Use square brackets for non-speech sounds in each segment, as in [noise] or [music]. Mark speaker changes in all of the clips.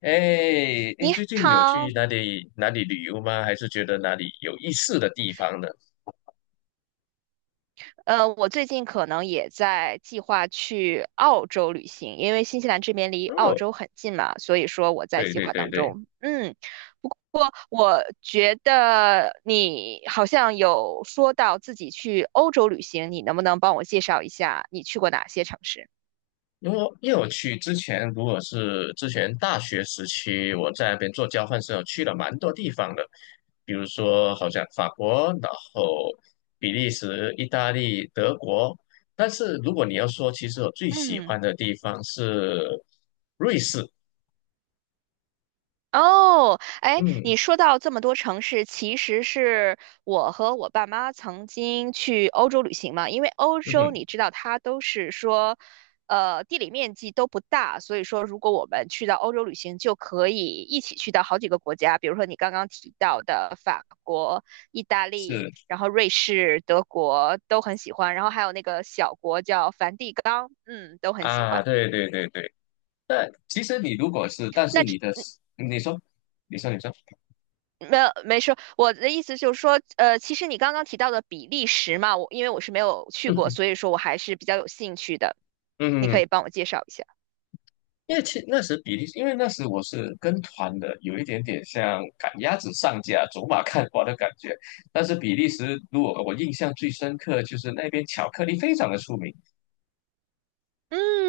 Speaker 1: 哎，你
Speaker 2: 你
Speaker 1: 最近有去
Speaker 2: 好，
Speaker 1: 哪里哪里旅游吗？还是觉得哪里有意思的地方呢？
Speaker 2: 我最近可能也在计划去澳洲旅行，因为新西兰这边离澳
Speaker 1: 哦，
Speaker 2: 洲很近嘛，所以说我在
Speaker 1: 对
Speaker 2: 计
Speaker 1: 对
Speaker 2: 划
Speaker 1: 对
Speaker 2: 当
Speaker 1: 对，
Speaker 2: 中。嗯，不过我觉得你好像有说到自己去欧洲旅行，你能不能帮我介绍一下你去过哪些城市？
Speaker 1: 因为我去之前，如果是之前大学时期，我在那边做交换生，我去了蛮多地方的，比如说好像法国，然后比利时、意大利、德国。但是如果你要说，其实我最喜
Speaker 2: 嗯。
Speaker 1: 欢的地方是瑞士。
Speaker 2: 哦，哎，
Speaker 1: 嗯
Speaker 2: 你说到这么多城市，其实是我和我爸妈曾经去欧洲旅行嘛。因为欧
Speaker 1: 嗯
Speaker 2: 洲
Speaker 1: 哼，
Speaker 2: 你知道，它都是说，地理面积都不大，所以说如果我们去到欧洲旅行，就可以一起去到好几个国家，比如说你刚刚提到的法国、意大利，
Speaker 1: 是
Speaker 2: 然后瑞士、德国都很喜欢，然后还有那个小国叫梵蒂冈，嗯，都很喜
Speaker 1: 啊，
Speaker 2: 欢。
Speaker 1: 对对对对。那其实你如果是，但是你
Speaker 2: 那
Speaker 1: 的，你说，你说，你说，
Speaker 2: 没有，没说。我的意思就是说，其实你刚刚提到的比利时嘛，我因为我是没有
Speaker 1: [laughs]
Speaker 2: 去过，
Speaker 1: 嗯，
Speaker 2: 所以说我还是比较有兴趣的。你可
Speaker 1: 嗯，
Speaker 2: 以帮我介绍一下。
Speaker 1: 因为那时比利时，因为那时我是跟团的，有一点点像赶鸭子上架、走马看花的感觉。但是比利时，如果我印象最深刻，就是那边巧克力非常的出名。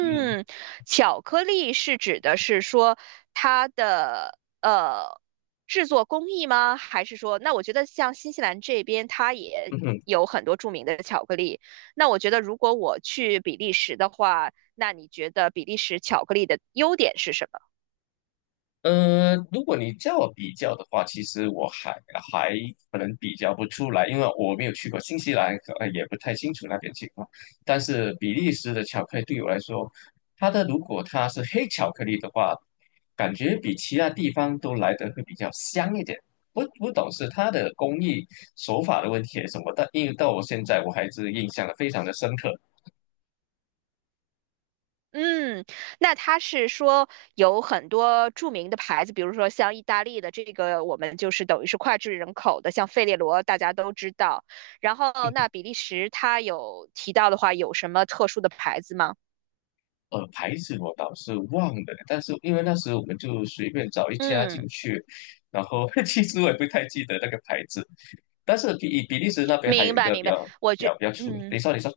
Speaker 1: 嗯
Speaker 2: 巧克力是指的是说它的制作工艺吗？还是说，那我觉得像新西兰这边，它也
Speaker 1: [laughs]，
Speaker 2: 有很多著名的巧克力。那我觉得如果我去比利时的话，那你觉得比利时巧克力的优点是什么？
Speaker 1: 如果你叫我比较的话，其实我还可能比较不出来，因为我没有去过新西兰，也不太清楚那边情况。但是比利时的巧克力对我来说，如果它是黑巧克力的话，感觉比其他地方都来得会比较香一点。不懂是它的工艺手法的问题还是什么，但因为到我现在我还是印象的非常的深刻。
Speaker 2: 嗯，那它是说有很多著名的牌子，比如说像意大利的这个，我们就是等于是脍炙人口的，像费列罗大家都知道。然后那比利时它有提到的话，有什么特殊的牌子吗？
Speaker 1: 牌子我倒是忘了，但是因为那时候我们就随便找一家进
Speaker 2: 嗯，
Speaker 1: 去，然后 [laughs] 其实我也不太记得那个牌子，但是比利时那边还有
Speaker 2: 明
Speaker 1: 一
Speaker 2: 白
Speaker 1: 个比
Speaker 2: 明白，
Speaker 1: 较
Speaker 2: 我
Speaker 1: 比
Speaker 2: 觉
Speaker 1: 较比较出名。你
Speaker 2: 嗯。
Speaker 1: 说，你说，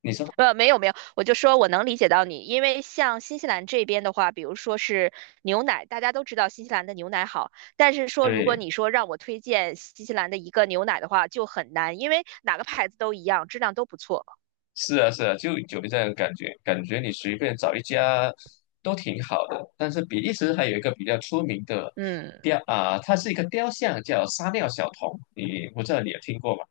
Speaker 1: 你说，
Speaker 2: 没有，我就说我能理解到你，因为像新西兰这边的话，比如说是牛奶，大家都知道新西兰的牛奶好，但是说如果
Speaker 1: 对，
Speaker 2: 你说让我推荐新西兰的一个牛奶的话，就很难，因为哪个牌子都一样，质量都不错。
Speaker 1: 是啊，是啊，就有这样的感觉，感觉你随便找一家都挺好的。但是比利时还有一个比较出名的
Speaker 2: 嗯，
Speaker 1: 它是一个雕像，叫撒尿小童，我不知道你有听过吗？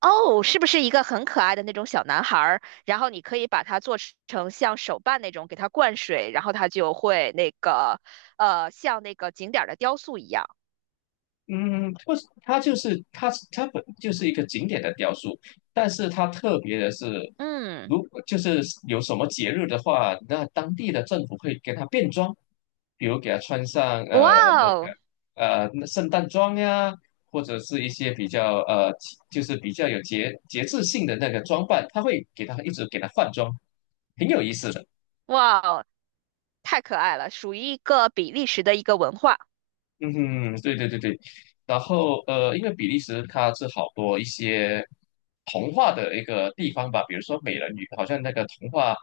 Speaker 2: 哦，是不是一个很可爱的那种小男孩儿？然后你可以把它做成像手办那种，给它灌水，然后它就会那个，像那个景点儿的雕塑一样。
Speaker 1: 嗯，不是，它本就是一个景点的雕塑，但是它特别的是，
Speaker 2: 嗯，
Speaker 1: 如果就是有什么节日的话，那当地的政府会给它变装，比如给它穿上
Speaker 2: 哇
Speaker 1: 呃那个
Speaker 2: 哦。
Speaker 1: 呃那圣诞装呀，或者是一些比较比较有节制性的那个装扮，它会给它一直给它换装，挺有意思的。
Speaker 2: 哇哦，太可爱了，属于一个比利时的一个文化，
Speaker 1: 嗯哼，对对对对，然后因为比利时它是好多一些童话的一个地方吧，比如说美人鱼，好像那个童话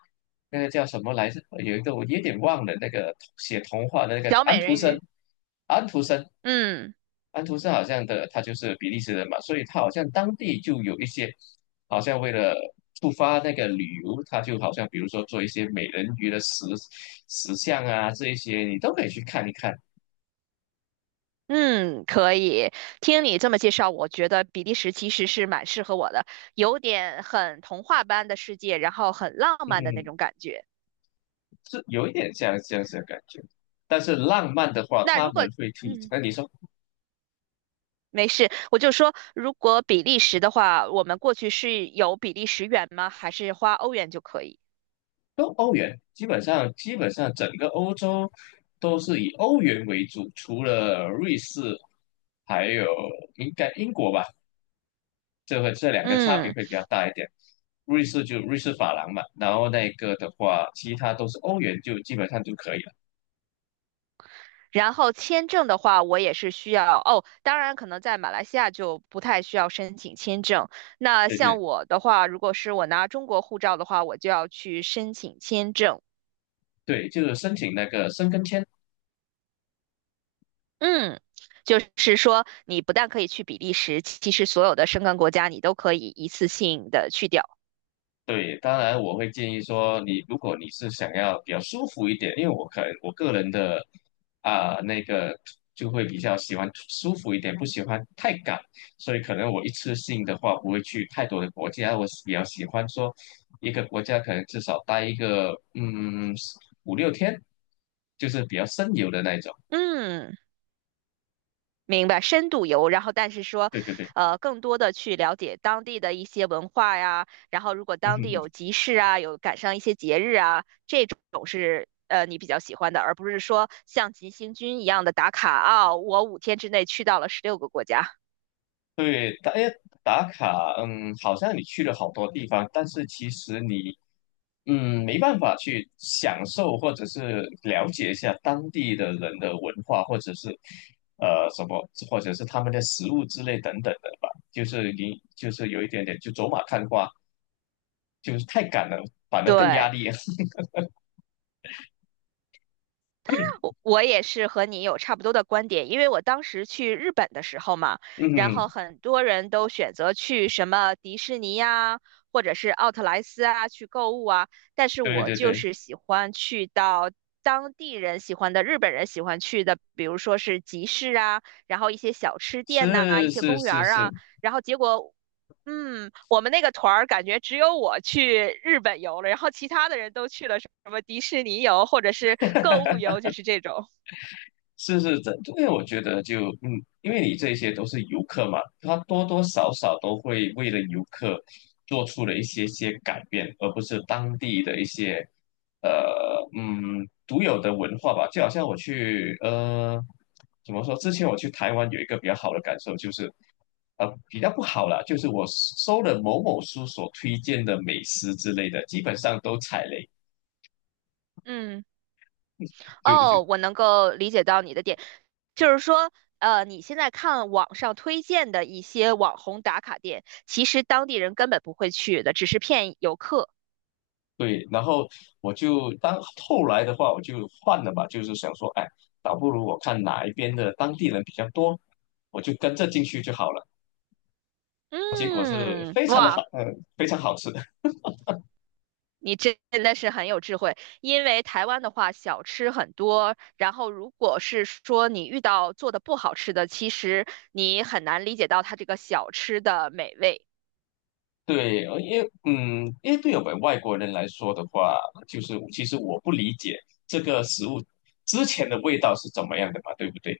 Speaker 1: 那个叫什么来着？有一个我有点忘了，那个写童话的那个
Speaker 2: 小
Speaker 1: 安
Speaker 2: 美
Speaker 1: 徒
Speaker 2: 人
Speaker 1: 生，
Speaker 2: 鱼。
Speaker 1: 安徒生，
Speaker 2: 嗯
Speaker 1: 好像他就是比利时人嘛，所以他好像当地就有一些，好像为了触发那个旅游，他就好像比如说做一些美人鱼的石像啊，这一些你都可以去看一看。
Speaker 2: 嗯，可以。听你这么介绍，我觉得比利时其实是蛮适合我的，有点很童话般的世界，然后很浪
Speaker 1: 嗯
Speaker 2: 漫的那
Speaker 1: 哼。
Speaker 2: 种
Speaker 1: 嗯
Speaker 2: 感觉。
Speaker 1: 是有一点像这样子的感觉。但是浪漫的话，
Speaker 2: 那
Speaker 1: 他
Speaker 2: 如果
Speaker 1: 们会推。
Speaker 2: 嗯。
Speaker 1: 那你说，
Speaker 2: 没事，我就说，如果比利时的话，我们过去是有比利时元吗？还是花欧元就可以？
Speaker 1: 都欧元，基本上整个欧洲都是以欧元为主，除了瑞士，还有应该英国吧，这两个差别
Speaker 2: 嗯。
Speaker 1: 会比较大一点。瑞士就瑞士法郎嘛，然后那个的话，其他都是欧元，就基本上就可以了。
Speaker 2: 然后签证的话，我也是需要哦。当然，可能在马来西亚就不太需要申请签证。那
Speaker 1: 对
Speaker 2: 像
Speaker 1: 对
Speaker 2: 我的话，如果是我拿中国护照的话，我就要去申请签证。
Speaker 1: 对，就是申请那个申根签。
Speaker 2: 嗯，就是说你不但可以去比利时，其实所有的申根国家你都可以一次性的去掉。
Speaker 1: 对，当然我会建议说你，如果你是想要比较舒服一点，因为我可能我个人的啊、那个就会比较喜欢舒服一点，不喜欢太赶，所以可能我一次性的话不会去太多的国家，我比较喜欢说一个国家可能至少待一个嗯五六天，就是比较深游的那一种。
Speaker 2: 嗯。明白，深度游，然后但是说，
Speaker 1: 对对对，[laughs]
Speaker 2: 更多的去了解当地的一些文化呀，然后如果
Speaker 1: 哼
Speaker 2: 当地有
Speaker 1: 哼。
Speaker 2: 集市啊，有赶上一些节日啊，这种是你比较喜欢的，而不是说像急行军一样的打卡啊，我5天之内去到了16个国家。
Speaker 1: 对，打卡，嗯，好像你去了好多地方，但是其实你，没办法去享受或者是了解一下当地的人的文化，或者是什么，或者是他们的食物之类等等的吧。就是你就是有一点点就走马看花，就是太赶了，反而更压
Speaker 2: 对。
Speaker 1: 力。[laughs]
Speaker 2: 我也是和你有差不多的观点，因为我当时去日本的时候嘛，然后
Speaker 1: 嗯，
Speaker 2: 很多人都选择去什么迪士尼呀、或者是奥特莱斯啊去购物啊，但是
Speaker 1: 对
Speaker 2: 我
Speaker 1: 对
Speaker 2: 就
Speaker 1: 对，
Speaker 2: 是喜欢去到当地人喜欢的、日本人喜欢去的，比如说是集市啊，然后一些小吃店呐、一
Speaker 1: 是
Speaker 2: 些
Speaker 1: 是
Speaker 2: 公园
Speaker 1: 是
Speaker 2: 儿
Speaker 1: 是，
Speaker 2: 啊，然后结果。嗯，我们那个团儿感觉只有我去日本游了，然后其他的人都去了什么迪士尼游或者是购物游，就是这种。
Speaker 1: 是是这，因为我觉得因为你这些都是游客嘛，他多多少少都会为了游客做出了一些些改变，而不是当地的一些呃独有的文化吧。就好像怎么说，之前我去台湾有一个比较好的感受就是，比较不好啦，就是我搜了某某书所推荐的美食之类的，基本上都踩雷。
Speaker 2: 嗯，
Speaker 1: 就就
Speaker 2: 哦，我能够理解到你的点，就是说，你现在看网上推荐的一些网红打卡店，其实当地人根本不会去的，只是骗游客。
Speaker 1: 对，然后我就当后来的话，我就换了吧，就是想说，哎，倒不如我看哪一边的当地人比较多，我就跟着进去就好了。我是
Speaker 2: 嗯，
Speaker 1: 非常的好，
Speaker 2: 哇，
Speaker 1: 嗯，非常好吃的。
Speaker 2: 你真的是很有智慧，因为台湾的话，小吃很多，然后如果是说你遇到做的不好吃的，其实你很难理解到它这个小吃的美味。
Speaker 1: 对，因为对我们外国人来说的话，就是其实我不理解这个食物之前的味道是怎么样的嘛，对不对？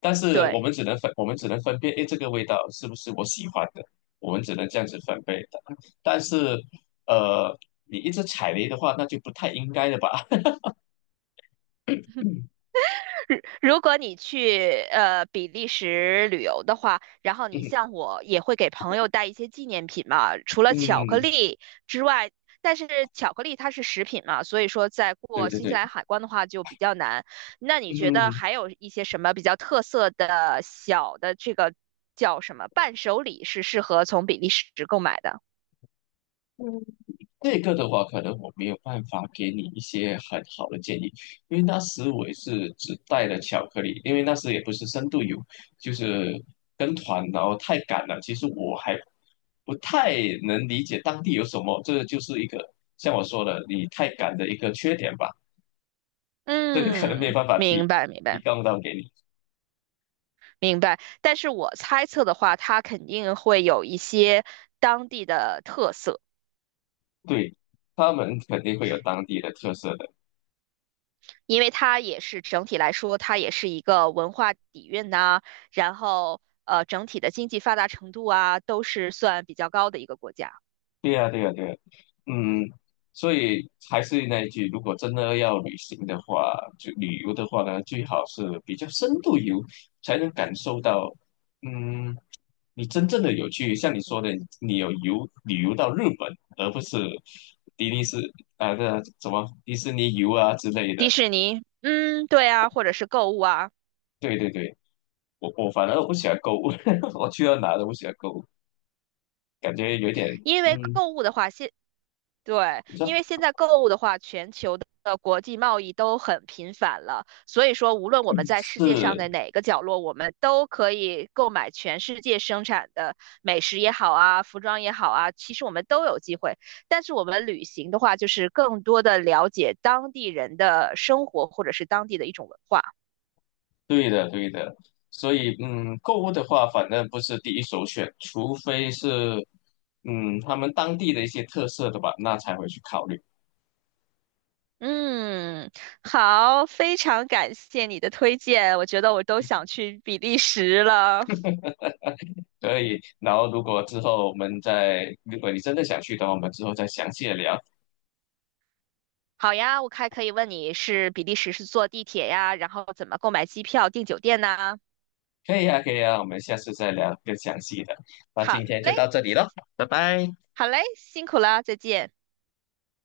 Speaker 1: 但是我
Speaker 2: 对。
Speaker 1: 们只能分，我们只能分辨，诶，这个味道是不是我喜欢的？我们只能这样子分辨的。但是，呃，你一直踩雷的话，那就不太应该了吧？[laughs]
Speaker 2: [laughs] 如果你去比利时旅游的话，然后你
Speaker 1: 嗯
Speaker 2: 像我也会给朋友带一些纪念品嘛，除了巧克
Speaker 1: 嗯，
Speaker 2: 力之外，但是巧克力它是食品嘛，所以说在
Speaker 1: 对
Speaker 2: 过
Speaker 1: 对
Speaker 2: 新西
Speaker 1: 对，
Speaker 2: 兰海关的话就比较难。那你觉得
Speaker 1: 嗯。
Speaker 2: 还有一些什么比较特色的小的这个叫什么伴手礼是适合从比利时购买的？
Speaker 1: 这个的话，可能我没有办法给你一些很好的建议，因为那时我也是只带了巧克力，因为那时也不是深度游，就是跟团，然后太赶了。其实我还不太能理解当地有什么，这就是一个像我说的，你太赶的一个缺点吧。这个可能没有
Speaker 2: 嗯，
Speaker 1: 办法
Speaker 2: 明
Speaker 1: 提
Speaker 2: 白明
Speaker 1: 提
Speaker 2: 白。
Speaker 1: 供到给你，
Speaker 2: 明白，但是我猜测的话，它肯定会有一些当地的特色，
Speaker 1: 对，他们肯定会有当地的特色的。
Speaker 2: 因为它也是整体来说，它也是一个文化底蕴呐、然后整体的经济发达程度啊，都是算比较高的一个国家。
Speaker 1: 对呀，对呀，对呀。嗯，所以还是那一句，如果真的要旅行的话，就旅游的话呢，最好是比较深度游，才能感受到，嗯，你真正的有去，像你说的，你有旅游到日本，而不是迪士尼是啊的什么迪士尼游啊之类
Speaker 2: 迪
Speaker 1: 的。
Speaker 2: 士尼，嗯，对啊，或者是购物啊。
Speaker 1: 对对对，我反而不喜欢购物，[laughs] 我去到哪都不喜欢购物，感觉有点
Speaker 2: 因为
Speaker 1: 嗯，
Speaker 2: 购物的话，现对，
Speaker 1: 你知
Speaker 2: 因
Speaker 1: 道
Speaker 2: 为现在购物的话，全球的国际贸易都很频繁了，所以说无论我们在世界上
Speaker 1: 是。
Speaker 2: 的哪个角落，我们都可以购买全世界生产的美食也好啊，服装也好啊，其实我们都有机会。但是我们旅行的话，就是更多的了解当地人的生活或者是当地的一种文化。
Speaker 1: 对的，对的，所以购物的话，反正不是第一首选，除非是他们当地的一些特色的吧，那才会去考虑。
Speaker 2: 嗯，好，非常感谢你的推荐，我觉得我都想去比利时了。
Speaker 1: 所以，然后如果之后我们再，如果你真的想去的话，我们之后再详细的聊。
Speaker 2: 好呀，我还可以问你是比利时是坐地铁呀，然后怎么购买机票、订酒店呢？
Speaker 1: 可以啊，可以啊，我们下次再聊更详细的。那
Speaker 2: 好
Speaker 1: 今天就
Speaker 2: 嘞，
Speaker 1: 到这里了，拜拜。
Speaker 2: 好嘞，辛苦了，再见。